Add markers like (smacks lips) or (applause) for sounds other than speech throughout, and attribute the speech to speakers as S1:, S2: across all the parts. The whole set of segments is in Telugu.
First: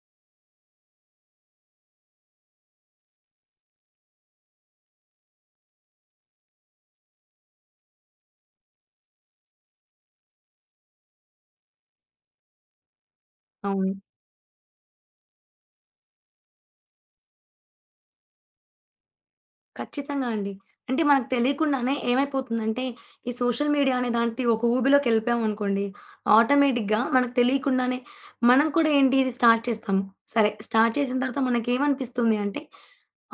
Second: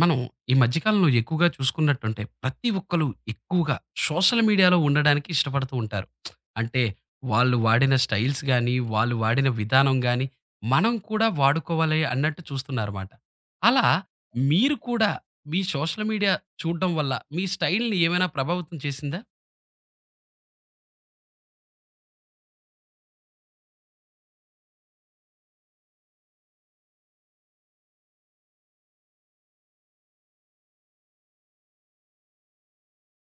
S1: మనం ఈ మధ్య కాలంలో ఎక్కువగా చూసుకున్నట్టుంటే, ప్రతి ఒక్కళ్ళు ఎక్కువగా సోషల్ మీడియాలో ఉండడానికి ఇష్టపడుతూ ఉంటారు. (smacks lips) అంటే వాళ్ళు వాడిన స్టైల్స్ గానీ, వాళ్ళు వాడిన విధానం గానీ, మనం కూడా వాడుకోవాలి అన్నట్టు చూస్తున్నారుమాట. అలా
S2: అవును.
S1: మీరు కూడా మీ సోషల్ మీడియా చూడ్డం వల్ల మీ స్టైల్‌ని ఏవైనా ప్రభావితం చేసిందా?
S2: ఖచ్చితంగా అండి. అంటే మనకి తెలియకుండానే ఏమైపోతుందంటే, ఈ సోషల్ మీడియా అనే లాంటి ఒక ఊబిలోకెళ్ళిపోయామనుకోండి, ఆటోమేటిక్‌గా మనకి తెలియకుండానే మనం కూడా ఏంటి ఇది స్టార్ట్ చేస్తాం. సరే, స్టార్ట్ చేసిన తర్వాత మనకేమనిపిస్తుందీ అంటే,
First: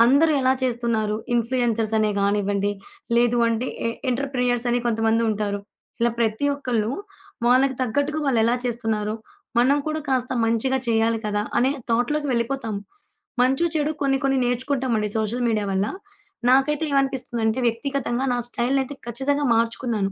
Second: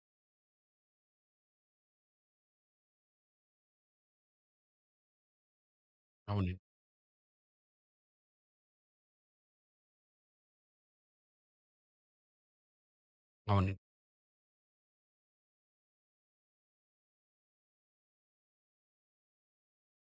S2: అందరూ ఎలా చేస్తున్నారు? ఇన్‌ఫ్లూయెన్సర్స్ అనే గానివ్వండి, లేదు అంటే ఎ ఎంటర్‌ప్రెన్యూర్స్ అని కొంతమందుంటారు. ఇలా ప్రతి
S1: అవున
S2: ఒక్కళ్ళు వాళ్ళకి తగ్గట్టుగా వాళ్ళెలా చేస్తున్నారు? మనం కూడా కాస్త మంచిగా చేయాలి కదా! అనే థాట్‌లోకి వెళ్ళిపోతాం. మంచో‌,
S1: అవున
S2: చెడో కొన్ని కొన్ని నేర్చుకుంటామండి సోషల్ మీడియా వల్ల. నాకైతే ఏమనిపిస్తుందంటే వ్యక్తిగతంగా నా స్టైల్‌నైతే ఖచ్చితంగా మార్చుకున్నాను.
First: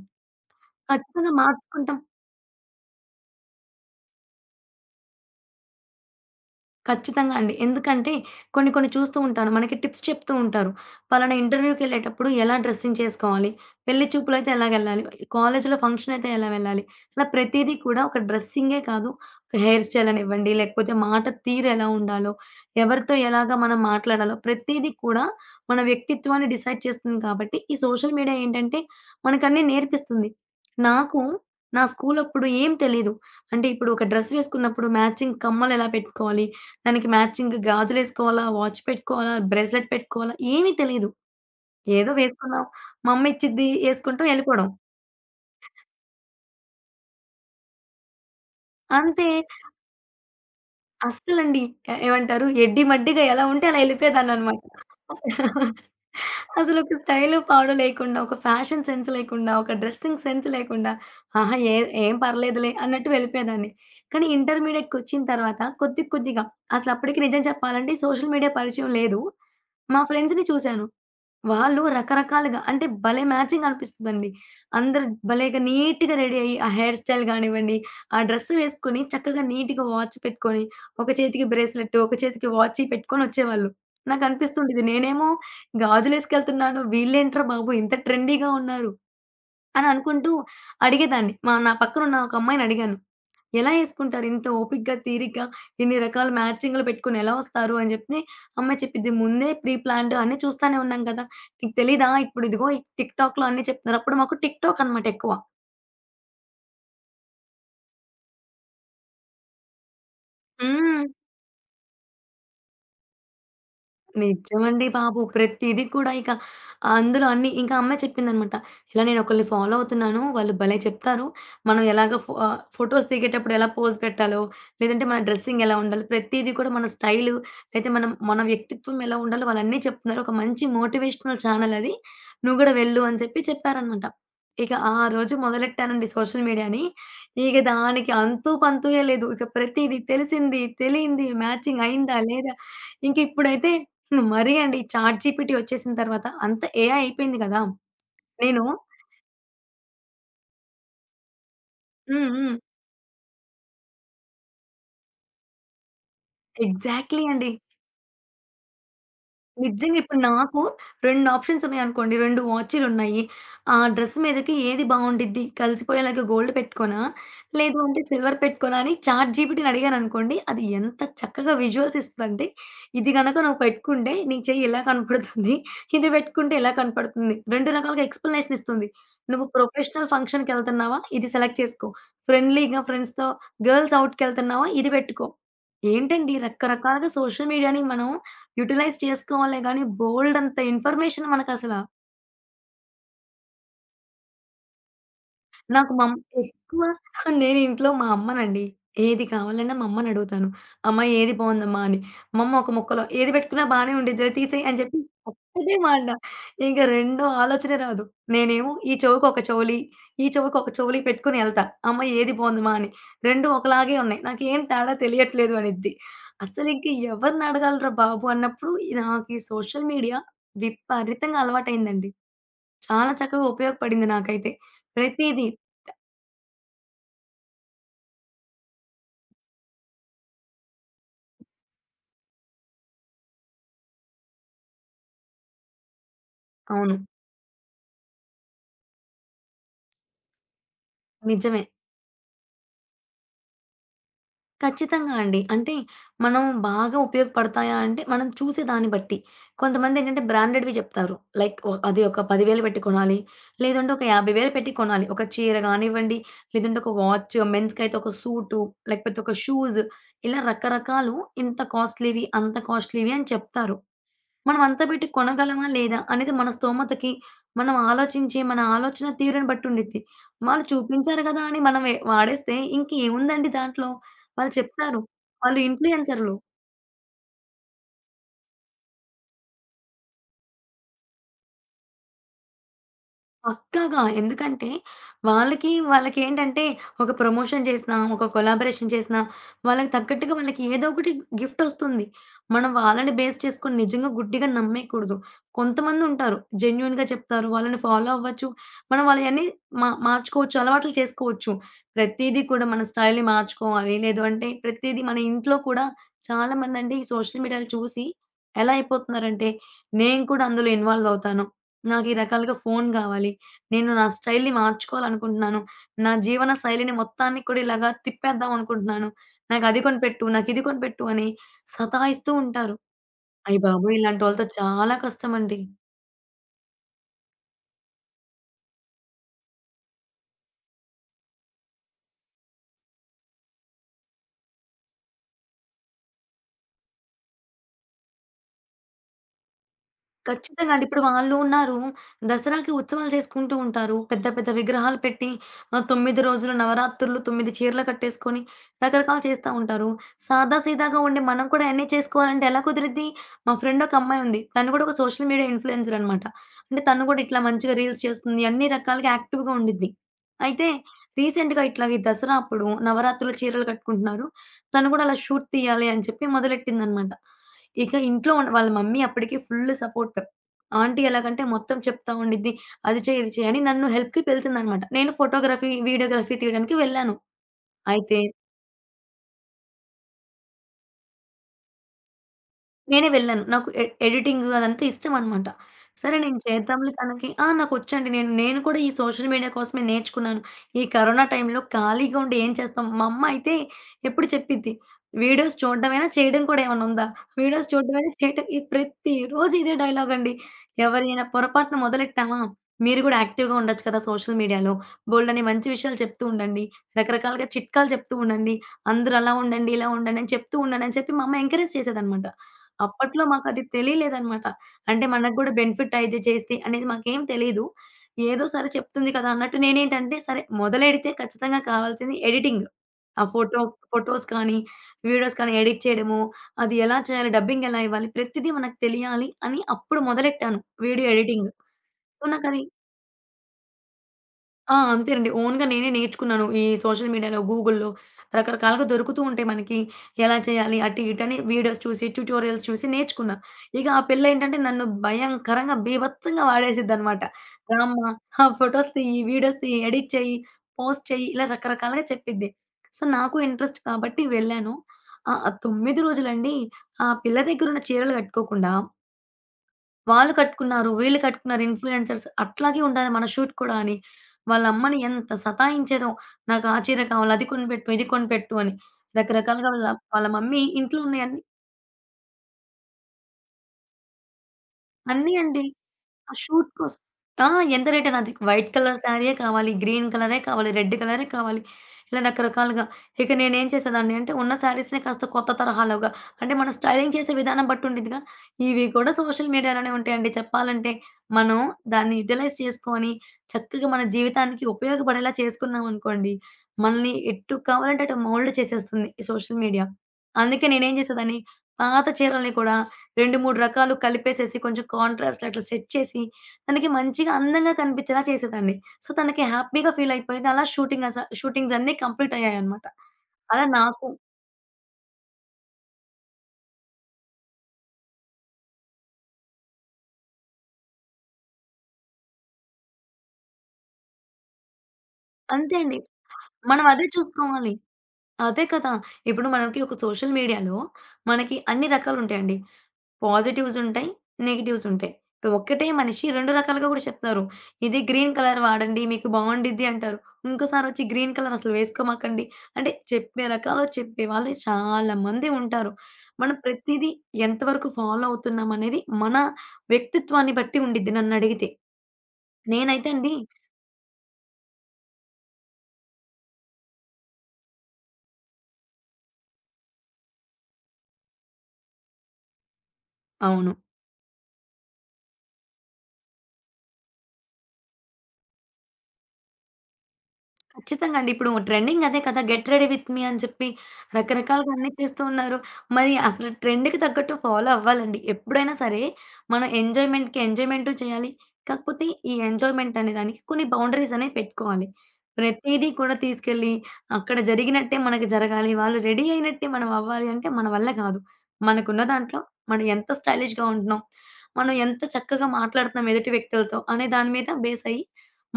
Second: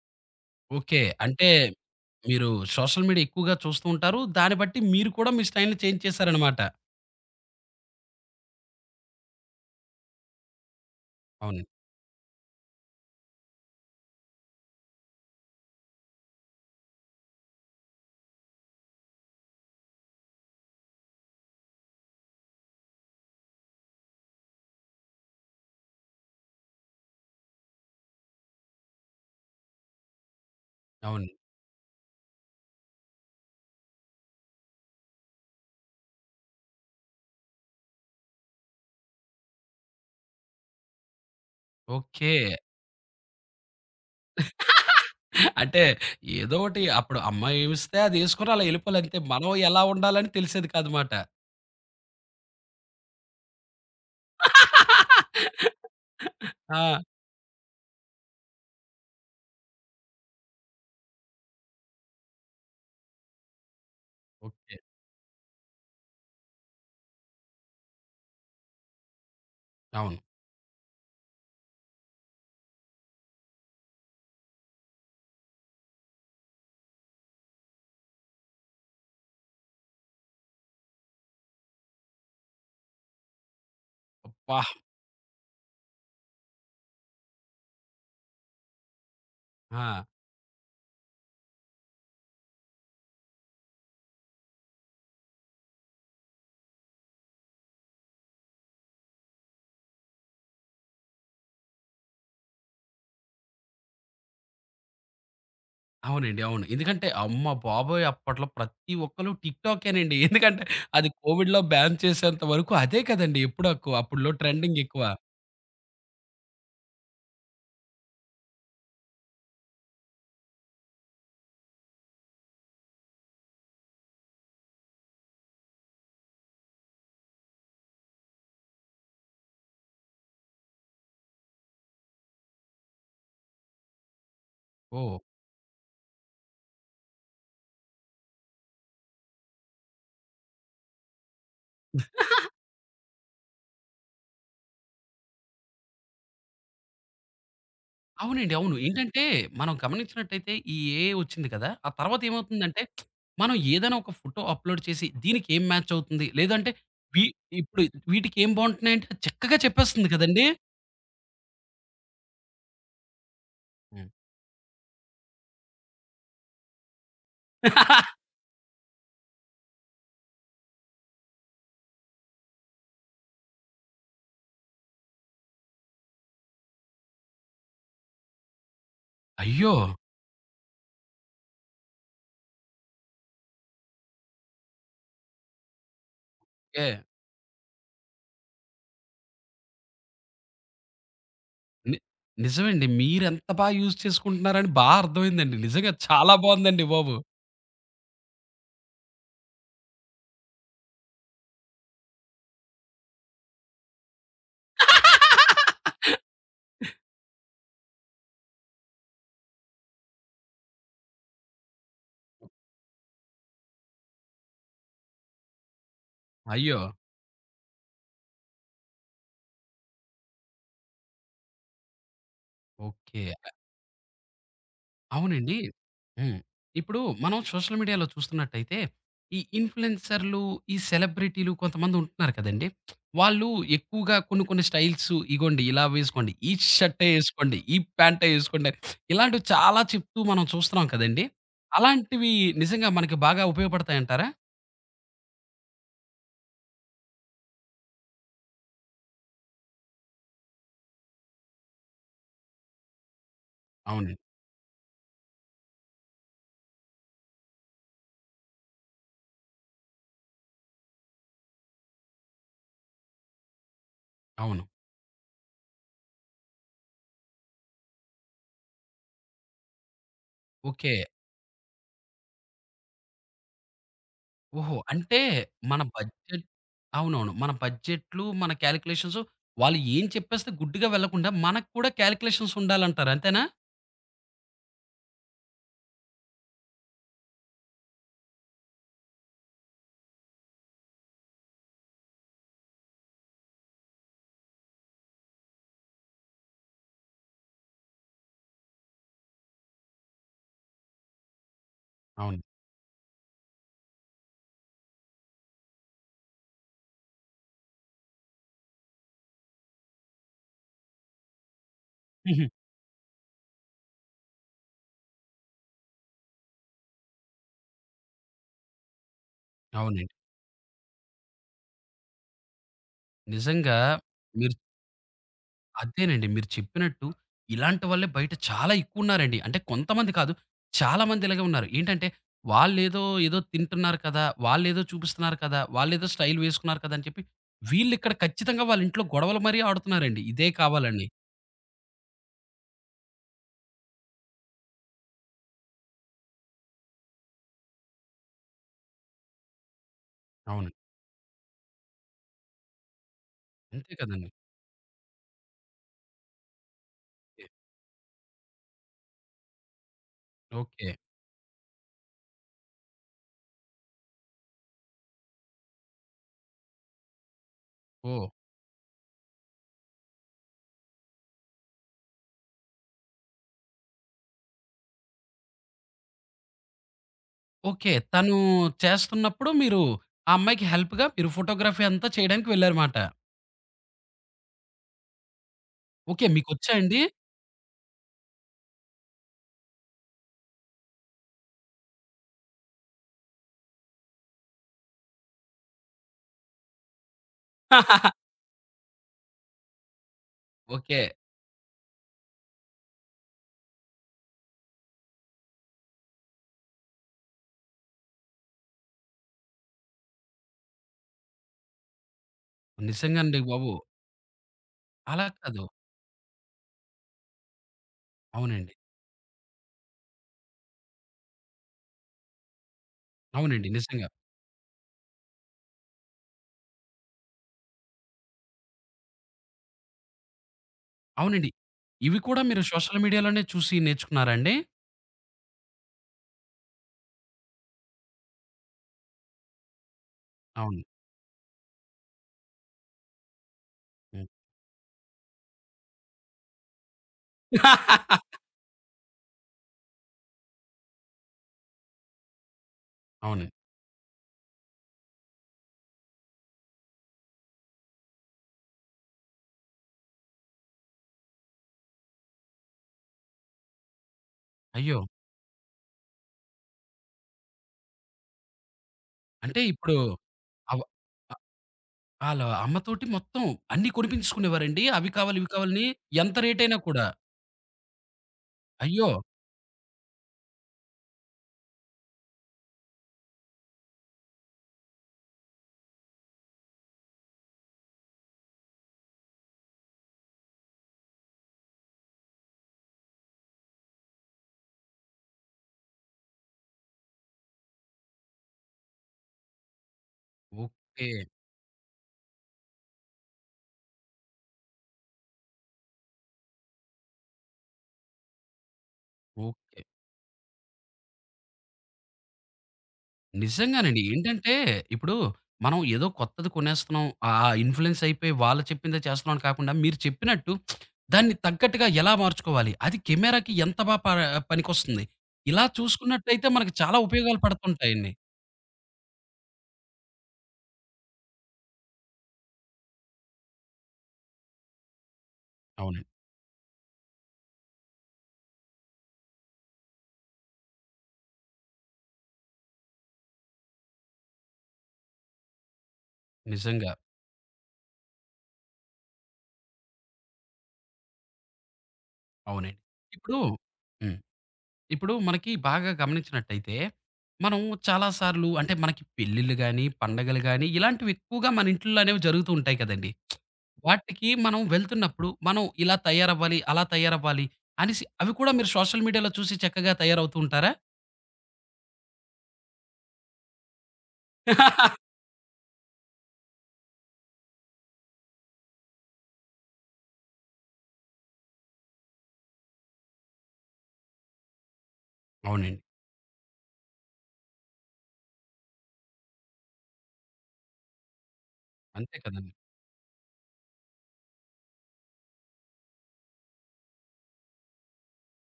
S1: ఓకే.
S2: ఖచ్చితంగా
S1: అంటే
S2: మార్చుకుంటాం
S1: మీరు సోషల్ మీడియా ఎక్కువగా చూస్తూ ఉంటారు. దాన్ని బట్టి మీరు కూడా మీ స్టైల్‌ని చేంజ్ చేసారనమాట.
S2: ఖచ్చితంగా అండి. ఎందుకంటే కొన్ని కొన్ని చూస్తూ ఉంటాను, మనకి టిప్స్ చెప్తూ ఉంటారు. ఫలానా
S1: అవునం
S2: ఇంటర్‌వ్యూ‌కెళ్ళేటప్పుడు ఎలా డ్రెస్సింగ్ చేసుకోవాలి, పెళ్లి చూపులయితే ఎలాగెళ్ళాలి, కాలేజిలో ఫంక్షనయితే ఎలా వెళ్ళాలి, ఇలా ప్రతీది కూడా ఒక డ్రెస్సింగే కాదు ఒక హెయిర్ స్టైలనివ్వండి, లేకపోతే మాట తీరెలా ఉండాలో, ఎవరితో ఎలాగా మనం మాట్లాడాలో, ప్రతిదీ కూడా మన వ్యక్తిత్వాన్ని డిసైడ్ చేస్తుంది. కాబట్టి, ఈ సోషల్ మీడియా ఏంటంటే మనకన్నీ నేర్పిస్తుంది. నాకు
S1: అవును.
S2: నా స్కూలప్పుడు ఏమి తెలియదు. అంటే ఇప్పుడు ఒక డ్రెస్ వేసుకున్నప్పుడు మ్యాచింగ్ కమ్మలెలా పెట్టుకోవాలి, దానికి మ్యాచింగ్ గాజులేసుకోవాలా, వాచ్ పెట్టుకోవాలా, బ్రేస్‌లెట్ పెట్టుకోవాలా, ఏమి తెలీదు. ఏదో
S1: ఓకే.
S2: వేసుకున్నాం. మా అమ్మ ఇచ్చింది వేసుకుంటాం ఎళ్ళిపోడం.
S1: (laughs) అంటే ఏదోకటి అప్పుడు అమ్మా ఏమిస్తే అదేసుకొని అలా వెళ్ళిపోవాలంతే.
S2: అంతే.
S1: మనం ఎలా ఉండాలి అని తెలిసేది కాదుమాట.
S2: అస్సలండి ఎ-ఏమంటారు ఎడ్డి మడ్డిగా ఎలా ఉంటే అలా వెళ్ళిపోయేదాన్నన్నమాట. (chuckles)
S1: (laughs)
S2: అసలొక
S1: ఆ!
S2: స్టైలు, పాడు లేకుండా, ఒక ఫ్యాషన్ సెన్స్ లేకుండా, ఒక డ్రెసింగ్ సెన్స్ లేకుండా ఆహా! ఎద్ ఏం పర్లేదులే! అన్నట్టు వెళ్ళిపోయేదాన్ని. కానీ,
S1: ఓకే.
S2: ఇంటర్మీడియేట్టుకొచ్చిన తరువాత కొద్ది కొద్దిగా అసలప్పటికి నిజం చెప్పాలంటే సోషల్ మీడియా పరిచయం లేదు. మా
S1: అవును.
S2: ఫ్రెండ్స్‌ని చూసాను. వాళ్ళు రకరకాలుగా అంటే భలే మ్యాచింగ్ అనిపిస్తదండి. అందరు భలేగా నీట్‌గా రెడీ అయ్యి ఆ హెయిర్ స్టైల్ గానివ్వండి, ఆ డ్రెస్సు వేసుకొని, చక్కగా నీట్‌గా వాచ్ పెట్టుకొని, ఒక చేతికి బ్రేస్‌లెట్టు, ఒక చేతికి వాచ్చీ పెట్టుకొనొచ్చేవాళ్ళు. నాకు
S1: అబ్బా!
S2: అనిపిస్తుంటది, నేనేమో గాజులేసుకెళ్తున్నాను, వీళ్ళేంట్రా బాబు ఇంత ట్రెండీ‌గా ఉన్నారు అని
S1: ఆ!
S2: అనుకుంటూ అడిగేదాన్ని మా నా పక్కన ఉన్న ఒక అమ్మాయినడిగాను, "ఎలా ఏసుకుంటారింత ఓపికగా, తీరిగ్గా ఇన్ని రకాల మ్యాచింగులు పెట్టుకొని ఎలా ఒస్తారు?" అని జెప్తే ఆ అమ్మాయి చెప్పిద్ది, "ముందే ప్రీ ప్లాన్డ్ అన్ని చూస్తూనే ఉన్నాం కదా! నీకు తెలీదా ఇప్పుడు ఇదిగో టిక్ టాక్‌లో అన్నీ చెప్తున్నారు" అప్పుడు మాకు టిక్ టాక్‌ అనమాట ఎక్కువ.
S1: అవునండి అవును. ఎందుకంటే, అమ్మ బాబోయ్! అప్పట్లో ప్రతి ఒక్కళ్ళు టిక్‌టాకే నండి. (chuckles) ఎందుకంటే,
S2: హ్మ్.
S1: అది కోవిడ్‌లో బ్యాన్ చేసేంత వరకు, అదే కదండీ ఎప్పుడు ఆకు అప్పట్లో
S2: నిజమండి
S1: ట్రెండింగెక్కువ.
S2: బాబు, ప్రతిది కూడా ఇక అందులో అన్ని ఇంకా ఆ అమ్మాయి చెప్పిందన్నమాట ఇలా "నేనొకల్లని ఫాలో అవుతున్నాను వాళ్ళు భలే చెప్తారు. మనం ఎలాగా ఫా ఫోటోస్ దిగేటప్పుడు ఎలా పోజ్ పెట్టాలో, లేదంటే మన డ్రెస్సిగ్ ఎలా ఉండాలో ప్రతీది కూడా మన స్టైలు, లేతే మనం మన వ్యక్తిత్వం ఎలా ఉండాలో వాళ్ళు అన్ని చెప్తున్నారు. ఒక మంచి మోటివేషనల్ చానెల్ అది, నువ్వు గూడా వెళ్ళు" అని చెప్పి చెప్పారన్నమాట. ఇక ఆ
S1: ఓహ్!
S2: రోజు మొదలెట్టానండి సోషల్ మీడియా‌ని, ఇగ దానికి అంతుపంతూయే లేదు. ఇక ప్రతీది, తెలిసింది, తెలియంది, మ్యాచింగ్ అయిందా,
S1: (chuckles)
S2: లేదా ఇంకిప్పుడైతే మరీ అండి, చాట్ జి‌పి‌టి ఒచ్చేసిన తరువాత అంత ఏఐ అయిపోయింది గదా!
S1: అవునండి.
S2: నేను
S1: అవును. ఏంటంటే, మనం గమనించినట్టయితే, ఈ ఏ‌ఐ ఒచ్చింది కదా, ఆ
S2: హ్మ్. హ్మ్.
S1: తర్వాతేమవుతుందంటే (smacks lips) మనం ఏదైనా ఒక ఫోటో అప్‌లోడ్ చేసి, దీనికేం మ్యాచ్ అవుతుంది, లేదంటే
S2: ఎగ్జాక్ట్‌లీ అండి.
S1: ఇప్పుడు వీటికి ఏం బాగుంటున్నాయి అంటే చక్కగా
S2: నిజంగా
S1: చెప్పేస్తుంది
S2: ఇప్పుడు
S1: కదండీ.
S2: నాకు 2 ఆప్షన్స్ ఉన్నాయనుకోండి, 2 వాచీలున్నయ్యి. ఆ
S1: హ్మ్.
S2: డ్రెస్ మీదకి ఏది బాగుండిద్ది? కలిసిపోయేలాగా గోల్డ్ పెట్టుకోనా? లేదు అంటే
S1: (chuckles)
S2: సిల్వర్ పెట్టుకోనా? అని చాట్ జి‌పి‌టి‌ని అడిగాననుకోండి, అది ఎంత చక్కగా విజువల్స్ ఇస్తుందంటే, ఇది గనక నువ్వు పెట్టుకుంటే, నీ చెయ్యి ఇలా కనపడుతుంది, ఇది పెట్టుకుంటే ఇలా కనపడుతుంది. 2 రకాలుగా ఎక్స్‌ప్లనేషన్ ఇస్తుంది. నువ్వు
S1: అయ్యో!
S2: ప్రొఫెషనల్ ఫంక్షన్‌కెళ్తన్నావా? ఇది సెలెక్ట్ చేసుకో, ఫ్రెండ్‌లీగా ఫ్రెండ్స్‌తో, గర్ల్స్ ఔట్‌కెళ్తన్నావా? ఇది బెట్టుకో. ఏంటండీ,
S1: ఓకే.
S2: రకరకాలుగా సోషల్ మీడియా‌ని మనం యుటిలైజ్ చేసుకోవాలె గాని, బోల్డంత ఇన్ఫర్మేషన్ మనకసల.
S1: ని నిజమండి. మీరెంత బాగా యూజ్ చేసుకుంటున్నారని బాగా అర్థమయిందండి
S2: నాకు
S1: నిజంగా
S2: మా అమ్మ
S1: చాలా
S2: ఎక్కువ,
S1: బాగుందండి బాబు.
S2: నేను ఇంట్లో మా అమ్మనండి, ఏది కావాలన్నా మా అమ్మనడుగుతాను. "అమ్మ ఏది బాగుందమ్మా" అని? మా అమ్మ ఒక ముక్కలో, "ఏది బెట్టుకున్న బానే ఉండిద్దిలే, తీసేయి" అని జెప్పి, ఒక్కటే మాట, ఇంగ
S1: (laughs)
S2: రెండో ఆలోచనే రాదు. నేనేమో ఈ చెవికొక చౌలి, ఈ చెవికి ఒకొక చౌలి పెట్టుకొని ఎళ్తా "అమ్మ ఏది బాగుందిమా?" అని. "2 ఒకలాగే ఉన్నాయి, నాకేమి తేడా తెలియట్లేదు" అనిద్ది.
S1: అయ్యో!
S2: అసలింక ఎవరినడగాలి‌రా బాబు! అన్నప్పుడు, నాకీ సోషల్ మీడియా విపరీతంగా అలవాటయిందండి. చాలా
S1: ఓకే.
S2: చక్కగా
S1: ఆ
S2: ఉపయోగపడింది నాకైతే ప్రతీది.
S1: అవునండీ? హ్మ్. ఇప్పుడు మనం సోషల్ మీడియాలో చూస్తున్నట్టయితే ఈ ఇన్‌ఫ్లుయెన్సర్లూ, ఈ సెలబ్రిటీలు, కొంతమంది ఉంటున్నారు కదండీ, (smacks lips) వాళ్ళు ఎక్కువగా కొన్ని కొన్ని స్టైల్సు, ఇగోండి ఇలా వేసుకోండి, ఈ
S2: అవును.
S1: షర్టే ఏసుకోండి, ఈ పాంటే ఏసుకోండని ఇలాంటివి చాలా చెప్తూ మనం చూస్తున్నాం కదండి,
S2: నిజమే.
S1: అలాంటివి నిజంగా మనకి బాగా ఉపయోగపడతాయంటారా?
S2: ఖచ్చితంగా అండి. అంటే మనం బాగా ఉపయోగపడతాయా అంటే, మనం (smacks lips) చూసే దాన్ని బట్టి. కొంతమందేం‌టంటే బ్రాండెడ్‌వి జెప్తారు లైక్ అది ఒక 10,000 బెట్టి కొనాలి, లేదంటే ఒక
S1: అవునండి.
S2: 50,000 పెట్టి కొనాలి. ఒక చీర గానివ్వండి, లేదంటే ఒక వాచ్, మెన్స్‌కయితే ఒక సూట్, లేకపోతే ఒక షూస్, ఇలా రకరకాలు ఇంత కాస్ట్‌లీ‌వి, అంత కాస్ట్‌లీవి అని చెప్తారు. మనం
S1: అవును.
S2: అంత బెట్టి కొనగలమా? లేదా అనేది మన స్తోమతకి మనం ఆలోచించే మన ఆలోచన తీరుని బట్టుండిద్ది. వాళ్ళు
S1: ఓకే.
S2: చూపించారు గదా! అని మనం వాడేస్తే ఇంక ఏముందండి దాంట్లో? వాళ్ళు
S1: ఓహో!
S2: చెప్తారు,
S1: అంటే
S2: వాళ్ళు
S1: మన
S2: ఇన్‌ఫ్లూయెన్సరులు.
S1: బడ్జెట్ అవునవును. మన బడ్జెట్లు, మన కాలిక్యులేషన్స్ వాళ్ళు ఏం చెప్పేస్తే గుడ్డిగా వెళ్ళకుండా, మనక్కూడా కాలిక్యులేషన్స్ ఉండాలంటారు అంతేనా?
S2: పక్కాగా, ఎందుకంటే వాళ్ళకి (giggles) వాళ్ళకేంటంటే ఒక ప్రమోషన్ జేసినా, ఒక కొలాబరేషన్ చేసినా, వాళ్ళకి తగ్గట్టుగా వాళ్ళకేదో ఒకటి గిఫ్టోస్తుంది. మనం వాళ్ళని బేస్ చేసుకొని నిజంగా గుడ్డిగా నమ్మేయకూడదు. కొంతమందుంటారు జెన్యూన్‌గా చెప్తారు, వాళ్ళని ఫాలో అవ్వచ్చు. మనం వాళ్ళయన్నీ మా మార్చుకోవచ్చు, అలవాట్లు చేసుకోవచ్చు.
S1: అవును.
S2: ప్రతీది కూడా మన స్టైల్‌ని (smacks lips) మార్చుకోవాలి, లేదు అంటే ప్రతిది మన ఇంట్లో కూడా (smacks lips) చాలా మంది అండి ఈ సోషల్ మీడియా చూసి ఎలా అయిపోతున్నారు అంటే, నేను కూడా అందులో ఇన్వాల్వ్ అవుతాను, నాకు ఈ
S1: హుహు.
S2: రకాలుగా ఫోను గావాలి, నేను నా స్టైల్‌ని మార్చుకోవాలి అనుకుంటున్నాను, నా జీవన శైలిని మొత్తాన్ని కూడా ఇలాగా తిప్పేద్దాం అనుకుంటున్నాను, నాకది
S1: అవునండి.
S2: కొనిపెట్టు, నాకు ఇది కొనిపెట్టు అని సతాయిస్తూ ఉంటారు. అయ్య
S1: నిజంగా
S2: బాబోయ్ ఇలాంటి వాళ్ళతో
S1: మీరు
S2: చాలా కష్టం అండి.
S1: అదేనండి. మీరు చెప్పినట్టు ఇలాంటి వాళ్ళే బయట చాలా ఎక్కువున్నారండి. అంటే కొంతమంది కాదు. చాలామందిలాగే ఉన్నారు. ఏంటంటే! వాళ్ళేదో ఏదో తింటున్నారు కదా! వాళ్ళేదో చూపిస్తున్నారు కదా! వాళ్ళేదో స్టైల్ వేసుకున్నారు కదా! అని చెప్పి వీళ్ళిక్కడ ఖచ్చితంగా వాళ్ళింట్లో గొడవలు మరీ ఆడుతున్నారండి. ఇదే
S2: ఖచ్చితంగా అండి. ఇప్పుడు
S1: కావాలని.
S2: వాళ్ళు ఉన్నారు. దసరాకి ఉత్సవాలు చేసుకుంటూ ఉంటారు. పెద్ద పెద్ద విగ్రహాలు పెట్టి, ఆహ్, 9 రోజులు నవరాత్రులు, 9 చీరలు కట్టేసుకొని, రకరకాలు చేస్తా ఉంటారు. సాదా
S1: అవును.
S2: సీదాగా ఉండే మనం కూడా అయన్నీ చేసుకోవాలంటే ఎలా కుదురుద్ది? మా
S1: అంతే కదండి!
S2: ఫ్రెండొకమ్మాయుంది. (smacks lips) తను గూడా ఒక సోషల్ మీడియా ఇన్‌ఫ్లూయెన్సర్ అనమాట. అంటే తను కూడా ఇట్లా
S1: ఓకే.
S2: మంచిగా రీల్స్ చేస్తుంది, అన్ని రకాలుగా యాక్టివ్‌గా ఉండిద్ది. అయితే
S1: ఓకే.
S2: రీసెంట్‌గా ఇట్లా ఈ దసరా అప్పుడు నవరాత్రులు చీరలు కట్టుకుంటున్నారు. తను కూడా అలా షూట్ తీయాలి అని చెప్పి మొదలెట్టిందనమాట. ఇక
S1: ఓహ్!
S2: ఇంట్లో ఉండ వాళ్ళ మమ్మీ అప్పడికే ఫుల్ సపోర్ట్ ఆంటీ ఎలాగంటే మొత్తం చెప్తా ఉండిద్ది. అది చెయ్ ఇది చెయ్ అని నన్ను హెల్ప్‌కి పిలిచిందన్నమాట. నేను ఫోటోగ్రఫీ, వీడియోగ్రఫీ తీయడానికి వెళ్ళాను.
S1: ఓకే.
S2: అయితే
S1: తను చేస్తున్నప్పుడు మీరు ఆ అమ్మాయికి హెల్ప్‌గా మీరు ఫోటోగ్రఫీ అంతా చేయడానికి వెళ్లారుమాట.
S2: నేనే వెళ్ళాను. నాకు ఎడి ఎడిటింగ్ అదంతా ఇష్టం అన్నమాట. సరే
S1: ఓకే.
S2: నేను
S1: మీకొచ్చా
S2: చేద్దాంలే
S1: అండి?
S2: తనకి ఆ! నాకొచ్చండి. (smacks lips) నేను, నేను కూడా ఈ సోషల్ మీడియా కోసమే నేర్చుకున్నాను. ఈ కరోనా టైమ్‌లో ఖాళీగా ఉండి ఏం చేస్తాం? (smacks lips) మా అమ్మ అయితే ఎప్పుడు చెప్పిద్ది, "వీడియోస్ చూడ్డమేనా చేయడం కూడా ఏమన్నుందా?" (giggles) వీడియోస్ చూడ్డం అనే
S1: (chuckles)
S2: స్టేట్ ప్రతి రోజు ఇదే డైలాగం‌డి.
S1: ఓకే.
S2: ఎవరైనా పొరపాటున మొదలెట్టామా! "మీరు గూడా యాక్టివ్‌గా ఉండొచ్చు కదా సోషల్ మీడియాలో. బోల్డన్ని మంచి విషయాలు చెప్తూ ఉండండి, రకరకాలగా చిట్కాలు చెప్తూ ఉండండి. అందరూ అలా ఉండండి, ఇలా ఉండండి" అని చెప్తూ ఉండండని చెప్పి మా అమ్మ ఎంకరేజ్ చేసేదన్నమాట.
S1: నిజంగా
S2: అప్పట్లో
S1: అండి
S2: మాకది
S1: బాబు.
S2: తెలియలేదన్నమాట. అంటే
S1: అలా
S2: మనగ్గూడా
S1: కాదు.
S2: బెనిఫిట్ అయితే చేస్తే అనేది మాకేం తెలీదు. ఏదో సరే
S1: అవునండి.
S2: చెప్తుంది కదా అన్నట్టు నేనేంటంటే, సరే మొదలెడితే ఖచ్చితంగా కావాల్సింది ఎడిటింగ్. ఆ ఫోటో
S1: అవునండి. నిజంగా.
S2: ఫోటోస్ కానీ, వీడియోస్ కానీ, ఎడిట్ చేయడము, అది ఎలా చేయాలి, డబ్బింగ్ ఎలా ఇవ్వాలి, ప్రతిది మనకు తెలియాలి అని అప్పుడు మొదలెట్టాను వీడియో ఎడిటింగ్.
S1: అవునండి. ఇవి
S2: సో
S1: కూడా మీరు
S2: నాకది
S1: సోషల్ మీడియాలోనే చూసి నేర్చుకున్నారా అండి?
S2: ఆ! అంతేనండి. ఓన్‌గా నేనే నేర్చుకున్నాను. ఈ సోషల్ మీడియాలో, గూగుల్‌లో, రకరకాలుగా దొరుకుతూ ఉంటాయి మనకి. ఎలా చేయాలి?
S1: అవును.
S2: (smacks lips) అటు ఇటు అని వీడియోస్ చూసి, ట్యుటోరియల్స్ చూసి నేర్చుకున్నా. ఇగ ఆ
S1: హ్మ్.
S2: పిల్లేంటంటే నన్ను భయంకరంగా బీభత్సంగా (smacks lips) వాడేసిద్దన్నమాట. "రామ్మ!
S1: (laughs)
S2: ఆ ఫోటోస్ (giggles) తీయి, వీడియోస్ తీయి, ఎడిట్ చెయ్యి, పోస్ట్ చెయ్యి" ఇలా రకరకాలుగా చెప్పిద్ది. సో, నాకు
S1: అవునండి.
S2: ఇంట్రెస్ట్ కాబట్టి వెళ్ళాను. ఆహ్, ఆ 9 రోజులండీ ఆ పిల్ల దెగ్గరున్న చీరలు గట్టుకోకుండా వాళ్ళు కట్టుకున్నారు, వీళ్ళు కట్టుకున్నారు ఇన్‌ఫ్లూయెన్సర్స్ అట్లాగే ఉండాలి మన షూట్ కూడా అని, వాళ్ళ అమ్మని
S1: అయ్యో!
S2: ఎంత సతాయించేదో. "నాకు ఆ చీర కావాలి అది కొనిపెట్టు, ఇది కొనిపెట్టు" అని
S1: అంటే,
S2: రకరకాలుగా వాళ్ళ
S1: ఇప్పుడు
S2: వాళ్ళ మమ్మీ
S1: అవ్వ
S2: ఇంట్లో
S1: ఆ!
S2: ఉన్నాయన్ని
S1: వాళ్ళ అమ్మ తోటి మొత్తం అన్ని కొనిపించుకునేవారండి? అవి
S2: అన్నీ
S1: కావాలి ఇవి
S2: అండి.
S1: కావాలి అని.
S2: ఆ
S1: ఎంత
S2: షూట్
S1: రేటయినా
S2: కోసం
S1: కూడా?
S2: ఆ! ఎంత రేటైన అది. వైట్ కలర్
S1: అయ్యో!
S2: సారీయే కావాలి, గ్రీన్ కలరే కావాలి, రెడ్డు కలరే కావాలి, ఇలా రకరకాలుగా. ఇక నేనేం చేసేదాన్ని అంటే ఉన్న శారీస్‌నే కాస్త కొత్త తరహాలోగా అంటే మనం స్టైలింగ్ చేసే విధానం బట్టి ఉంటుందిగా. ఇవి కూడా సోషల్ మీడియా లోనే ఉంటాయండి. చెప్పాలంటే. మనం దాన్ని యుటిలైజ్ చేసుకొని చక్కగా మన జీవితానికి ఉపయోగపడేలా చేసుకున్నాం అనుకోండి మనల్ని ఎటు కావాలంటే అటు మోల్డ్ చేసేస్తుంది, ఈ సోషల్ మీడియా. అందుకే నేను ఏమి
S1: ఓకే.
S2: చేసేదాన్ని పాత చీరల్ని కూడా 2, 3 రకాలు కలిపేసేసి కొంచెం కాంట్రాస్ట్ అట్లా సెట్ చేసి తనకి మంచిగా అందంగా కనిపించేలా చేసేదాన్ని. సో, తనకి
S1: ఓకే.
S2: హ్యాపీగా ఫీలయిపోయేది. అలా షూటింగ్ స షూటింగ్సన్నీ కంప్లీటయ్యాయనమాట. అలా
S1: నిజంగానండి.
S2: నాకు
S1: ఏంటంటే ఇప్పుడు మనం ఏదో కొత్తది కొనేస్తున్నాం, ఆ ఇన్‌ఫ్లూయెన్స్ అయిపోయి వాళ్ళు చెప్పిందే చేస్తున్నాం అని కాకుండా, మీరు చెప్పినట్టు (smacks lips) దాన్ని తగ్గట్టుగా ఎలా మార్చుకోవాలి. అది కెమెరాకి ఎంత బా ప పనికొస్తుంది? ఇలా
S2: అంతే అండి.
S1: చూసుకున్నట్లయితే మనకు
S2: మనం
S1: చాలా
S2: అదే
S1: ఉపయోగాలు
S2: చూసుకోవాలి.
S1: పడుతుంటాయిండి.
S2: అదే కదా! ఇప్పుడు మనకి ఒక సోషల్ మీడియాలో మనకి అన్ని రకాలు ఉంటాయండి. పాజిటివ్స్ ఉంటాయి, నెగెటివ్స్ ఉంటాయి. ఇప్పుడు ఒకటే
S1: అవునండి.
S2: మనిషి 2 రకాలుగా కూడా చెప్తారు. ఇది గ్రీన్ కలర్ వాడండి మీకు బాగుండిద్ది అంటారు, ఇంకోసారొచ్చి గ్రీన్ కలర్ అసలు వేసుకోమాకండి అంటే చెప్పే రకాలు, చెప్పే వాళ్ళు చాలా మంది ఉంటారు. మనం
S1: నిజంగా.
S2: ప్రతీది ఎంతవరకు ఫాలో అవుతున్నాం అనేది మన వ్యక్తిత్వాన్ని బట్టి ఉండుద్ది నన్నడిగితే.
S1: అవునండి.
S2: నేనైతే అండి
S1: ఇప్పుడు హ్మ్. ఇప్పుడు మనకి బాగా గమనించినట్టయితే. మనం చాలా సార్లు అంటే మనకి పెళ్లిళ్లు గానీ, పండగలు గానీ, ఇలాంటివి ఎక్కువగా మన ఇంటిల్లో అనేవి జరుగుతూ ఉంటాయి కదండీ. (smacks lips)
S2: అవును.
S1: వాటికి మనం వెళ్తున్నప్పుడు మనం ఇలా తయారవ్వాలి, అలా తయారవ్వాలి, అనేసి అవి కూడా మీరు సోషల్ మీడియాలో చూసి చక్కగా తయారవుతూ ఉంటారా?
S2: కచ్చితంగా అండి. ఇప్పుడు ట్రెండింగ్ అదే కదా! Get ready with me. అని చెప్పి రకరకాలుగా అన్ని
S1: (laughs)
S2: చేస్తూ ఉన్నారు. మరి అసలు ట్రెండ్‌కి తగ్గట్టు ఫాలో అవ్వాలి అండి. ఎప్పుడైనా సరే. మనం ఎంజాయ్మెంట్‌కి ఎంజాయ్మెంటూ చేయాలి కాకపోతే ఈ ఎంజాయ్మెంటనే దానికి కొన్ని బౌండరీస్ అనేవి పెట్టుకోవాలి.
S1: అవునండి.
S2: ప్రతీది కూడా తీసుకెళ్ళి అక్కడ జరిగినట్టే మనకు జరగాలి వాళ్ళు రెడీ అయినట్టే మనం అవ్వాలి. అంటే మన వల్ల గాదు. మనకున్న
S1: అంతే
S2: దాంట్లో
S1: కదండీ.
S2: మనం ఎంత స్టైలిష్‌గా ఉంటున్నాం, మనం ఎంత చక్కగా మాట్లాడుతున్నాం ఎదుటి వ్యక్తులతో అనే దాని మీద బేసై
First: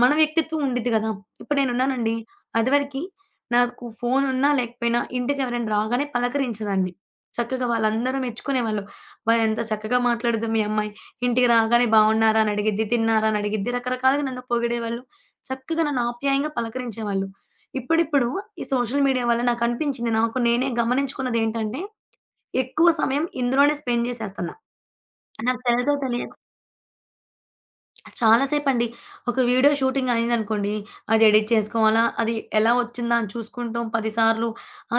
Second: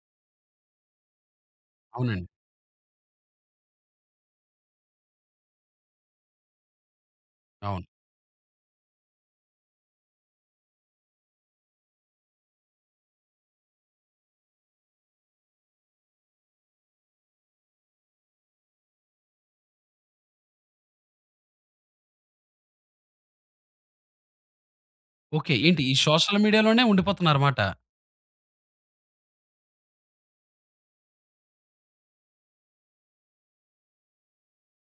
S2: మన వ్యక్తిత్వం ఉండిద్ది గదా! ఇప్పుడు నేనున్నానండి,
S1: అవునండీ.
S2: అది వరకి నాకు ఫోనున్నా లేకపోయినా ఇంటికి ఎవరైనా రాగానే పలకరించేదాన్ని. చక్కగా
S1: అవును.
S2: వాళ్ళందరూ మెచ్చుకునేవాళ్ళు, "అబ్బా! ఎంత చక్కగా మాట్లాడిద్దో మీ అమ్మాయి. ఇంటికి రాగానే బావున్నారా? అని అడిగిద్ది, తిన్నారా? అని అడిగిద్ది" రకరకాలుగా నన్ను పొగిడేవాళ్ళు. చక్కగా నన్ను ఆప్యాయంగా పలకరించేవాళ్ళు. ఇప్పుడిప్పుడు ఈ సోషల్ మీడియా వల్ల నాకనిపించింది నాకు నేనే గమనించుకున్నదేంటంటే ఎక్కువ సమయం ఇందులోనే స్పెండ్ చేసేస్తున్నా.
S1: ఓకే.
S2: నాకు
S1: ఏంటి
S2: తెలుసో
S1: ఈ
S2: తెలియకో
S1: సోషల్ మీడియా లోనే ఉండిపోతున్నారు మాట.
S2: చాలా సేపండి. ఒక వీడియో షూటింగ్ అయింది అనుకోండి, అది ఎడిట్ చేసుకోవాలా, అది ఎలా వచ్చిందా అని చూసుకుంటాం 10 సార్లు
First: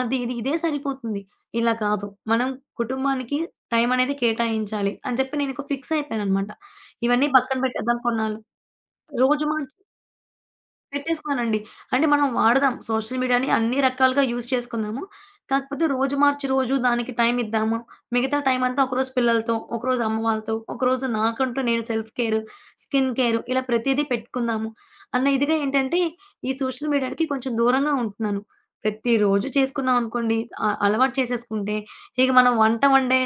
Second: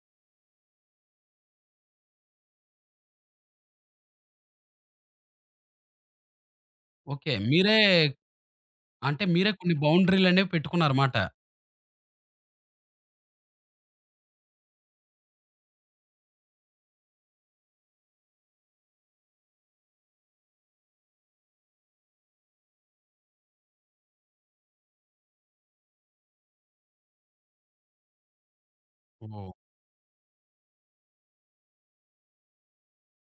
S2: అది ఇది, ఇదే సరిపోతుంది. ఇలా కాదు మనం కుటుంబానికి టైమనేది కేటాయించాలి అని చెప్పి నేను ఫిక్స్ అయిపోయాను అన్నమాట. ఇవన్నీ
S1: ఓకే.
S2: పక్కన
S1: మీరే
S2: పెట్టేద్దాం కొన్నాళ్ళు.
S1: అంటే,
S2: రోజు
S1: మీరే
S2: మ
S1: కొన్ని బౌండరీలనేవి పెట్టుకున్నారు మాట.
S2: పెట్టేసుకోనండి అంటే మనం వాడదాం సోషల్ మీడియాని అన్ని రకాలుగా యూజ్ చేసుకుందాము. కాకపోతే, రోజు మార్చి రోజు దానికి టైమిద్దాము మిగతా టైమంతా ఒకరోజు పిల్లలతో, ఒకరోజు అమ్మ వాళ్ళతో, ఒకరోజు నాకంటూ నేను సెల్ఫ్ కేరు స్కిన్ కేరు ఇలా ప్రతీదీ పెట్టుకుందాము, అన్న ఇదిగా ఏంటంటే ఈ సోషల్ మీడియాకి కొంచెం దూరంగా ఉంటున్నాను. ప్రతిరోజు
S1: ఓహ్!
S2: చేసుకున్నాం అనుకోండి, అ అలవాటు చేసేసుకుంటే ఇక మనం వంట వండే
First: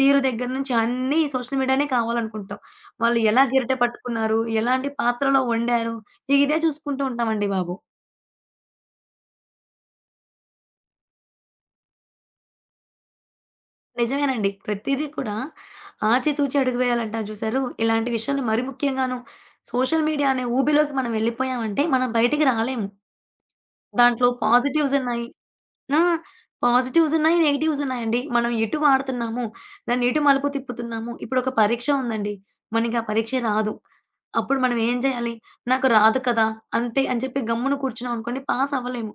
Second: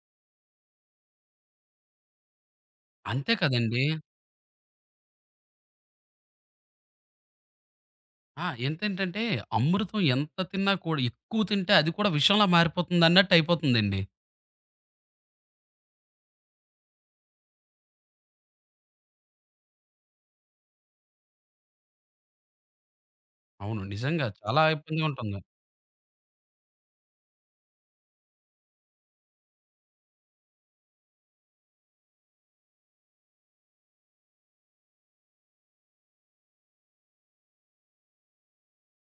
S2: తీరు దగ్గర నుంచి అన్నీ సోషల్ మీడియానే కావాలనుకుంటాం. వాళ్ళు
S1: అంతే
S2: ఎలా గిరిట
S1: కదండీ!
S2: పట్టుకున్నారు, ఎలాంటి పాత్రలో వండారు, ఇక ఇదే చూసుకుంటూ ఉంటాం అండి బాబు.
S1: ఆ! ఎంతేంటంటే అమృతం ఎంత తిన్నా కూడా, ఎక్కువ తింటే అది కూడా విషంలా మారిపోతుందన్నట్టయిపోతుందండి.
S2: నిజమేనండి. ప్రతీది కూడా ఆచి తూచి అడుగు వేయాలంటారు జూసారు ఇలాంటి విషయంలో మరీ ముఖ్యంగాను సోషల్ మీడియా అనే ఊబిలోకి మనం ఎళ్ళిపోయామంటే మనం బయటికి రాలేము.
S1: అవును. నిజంగా
S2: దాంట్లో
S1: చాలా
S2: పాజిటివ్స్
S1: ఇబ్బందిగా
S2: ఉన్నాయి.
S1: ఉంటుంది.
S2: ఆ! పాజిటివ్స్ ఉన్నాయి, నెగెటివ్స్ ఉన్నాయండి. మనం ఎటు వాడుతున్నాము. దాన్ని ఎటు మలుపు తిప్పుతున్నాము. ఇప్పుడొక పరీక్ష ఉందండి, మనకి ఆ పరీక్ష రాదు. అప్పుడు మనం ఏం జేయాలి? నాకు రాదు కదా! అంతే అని చెప్పి గమ్మున కూర్చున్నాం అనుకోండి, పాస్ అవ్వలేము.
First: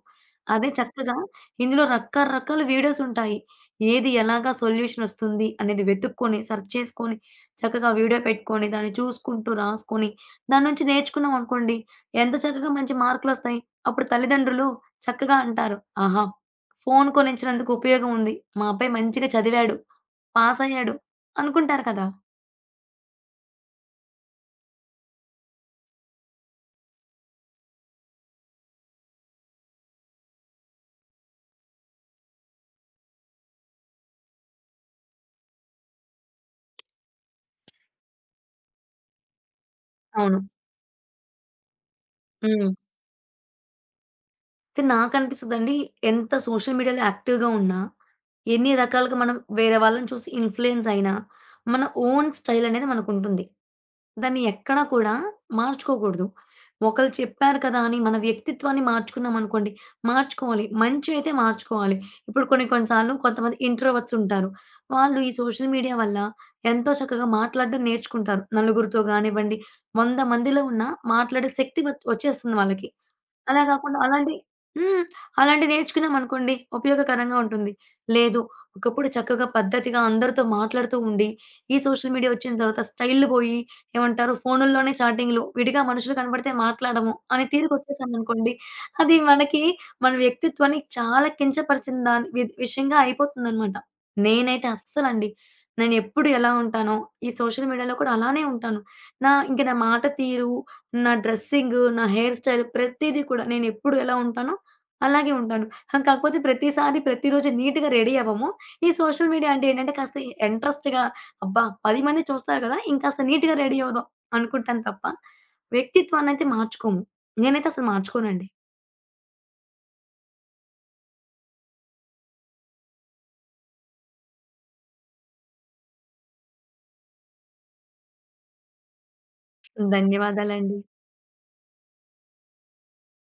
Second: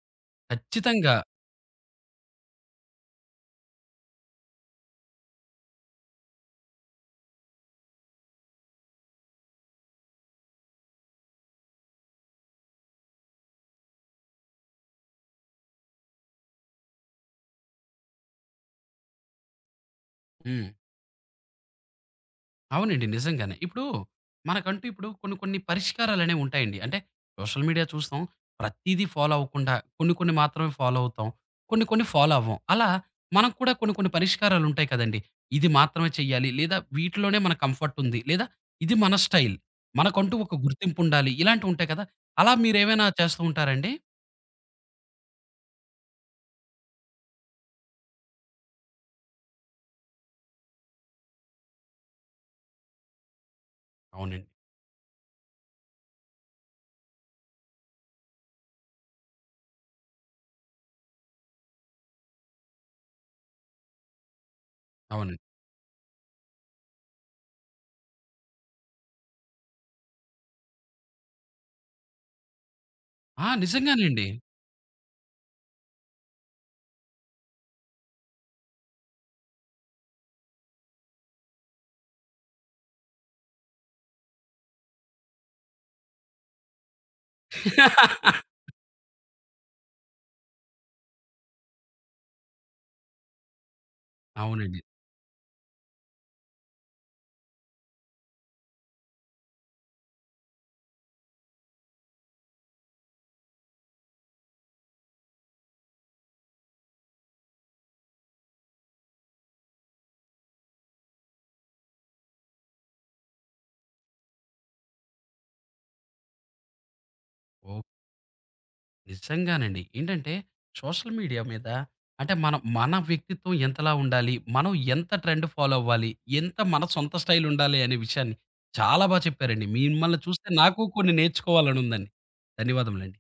S2: అదే చక్కగా
S1: ఖచ్చితంగా.
S2: ఇందులో రకరకాల వీడియోసుంటాయి. ఏది ఎలాగా సొల్యూషనొస్తుంది అనేది వెతుక్కొని సర్చ్ చేసుకొని చక్కగా వీడియో పెట్టుకొని దాన్ని చూసుకుంటూ రాసుకొని దాన్నుంచి నేర్చుకున్నాం అనుకోండి, ఎంత చక్కగా మంచి మార్క్‌లోస్తాయి. అప్పుడు తల్లిదండ్రులు చక్కగా అంటారు ఆహా! ఫోను కొనిచ్చినందుకు ఉపయోగముంది. మా అబ్బాయి మంచిగా చదివాడు.
S1: హ్మ్.
S2: పాసయ్యాడు. అనుకుంటారు కదా!
S1: అవునండి. నిజంగానే. ఇప్పుడు మనకంటూ ఇప్పుడు కొన్ని కొన్ని పరిష్కారాలనేవి ఉంటాయండి. అంటే సోషల్ మీడియా చూస్తాం. ప్రతీదీ ఫాలో అవ్వకుండా కొన్ని కొన్ని మాత్రమే ఫాలో అవుతాం. కొన్ని కొన్ని ఫాలో అవ్వం. అలా మనక్కూడా కొన్ని కొన్ని పరిష్కారాలుంటాయి కదండీ. ఇది మాత్రమే చేయాలి, లేదా వీటిలోనే మన కంఫర్ట్ ఉంది. లేదా ఇది మన స్టైల్. మనకంటూ
S2: అవును.
S1: ఒక గుర్తింపుండాలి. ఇలాంటివి ఉంటాయి కదా! అలా
S2: హ్మ్.
S1: మీరు ఏవైనా చేస్తూ ఉంటారండి?
S2: అంటే నాకనిపిస్తదండీ ఎంత సోషల్ మీడియాలో యాక్టివ్‌గా ఉన్నా, ఎన్ని రకాలుగా మనం వేరే వాళ్ళని చూసి ఇన్‌ఫ్లూయెన్సయినా, మన ఓన్ స్టైలనేది మనకుంటుంది. దాన్ని
S1: అవునండి.
S2: ఎక్కడా కూడా మార్చుకోగూడదు. ఒకళ్ళు చెప్పారు కదా! అని మన వ్యక్తిత్వాన్ని మార్చుకున్నామనుకోండి మార్చుకోవాలి, మంచయితే మార్చుకోవాలి. ఇప్పుడు కొన్ని కొన్ని సార్లు కొంతమంది ఇంట్రోవర్ట్స్ ఉంటారు. వాళ్ళు ఈ
S1: అవునండి.
S2: సోషల్ మీడియా వల్ల ఎంతో చక్కగా మాట్లాడ్డం నేర్చుకుంటారు. నలుగురితో గానివ్వండి, 100 మందిలో ఉన్నా మాట్లాడే శక్తి వచి ఓచ్చేస్తుంది వాళ్ళకి.
S1: ఆ!
S2: అలా కాకుండా
S1: నిజంగానండి.
S2: అలాంటి హ్మ్ అలాంటివి నేర్చుకున్నాం అనుకోండి, ఉపయోగకరంగా ఉంటుంది. లేదు ఒకప్పుడు చక్కగా పద్ధతిగా అందరితో మాట్లాడుతూ ఉండి, ఈ సోషల్ మీడియా ఒచ్చిన తరువాత స్టైళ్ళు బోయి, ఏమంటారు ఫోను‌ల్లోనే చాటింగులు. విడిగా మనుషులు కనపడితే మాట్లాడము, అనే తీరుకొచ్చేసామనుకోండి,
S1: (laughs)
S2: అది మనకి మన వ్యక్తిత్వాన్ని చాలా కించపరిచిన దా వి విషయంగా అయిపోతుందన్నమాట. నేనైతే
S1: అవునండి.
S2: అస్సలండి నేనెప్పుడు ఎలా ఉంటానొ, ఈ సోషల్ మీడియాలో కూడా అలానే ఉంటాను. నా ఇంక నా మాట తీరు, నా డ్రస్సింగు, నా హెయిర్ స్టైల్ ప్రతీది కూడా, నేనెప్పుడు ఎలా ఉంటానో అలాగే ఉంటాను. కాకపోతే ప్రతిసారి, ప్రతి రోజు నీట్‌గా రెడీ అవ్వము. ఈ సోషల్ మీడియా అంటే ఏంటంటే, కాస్త ఇంట్రెస్ట్‌గా అబ్బా 10 మంది చూస్తారు గదా ఇంకాస్త నీట్‌గా రడీ అవ్వుదాం అనుకుంటాను తప్ప, వ్యక్తిత్వాన్నయితే మార్చుకోము. నేనైతే
S1: ఓ
S2: అసలు మార్చుకోనండి.
S1: నిజంగానండి. ఏంటంటే, సోషల్ మీడియా మీద అంటే మనం మన వ్యక్తిత్వం ఎంతలా ఉండాలి? మనం ఎంత ట్రెండ్ ఫాలో అవ్వాలి? ఎంత మన సొంత స్టైలుండాలి? అనే విషయాన్ని చాలా బాగా చెప్పారండి. మిమ్మల్ని చూస్తే
S2: ధన్యవాదాలండి.
S1: నాకు కొన్ని నేర్చుకోవాలని ఉందండి. ధన్యవాదములండి.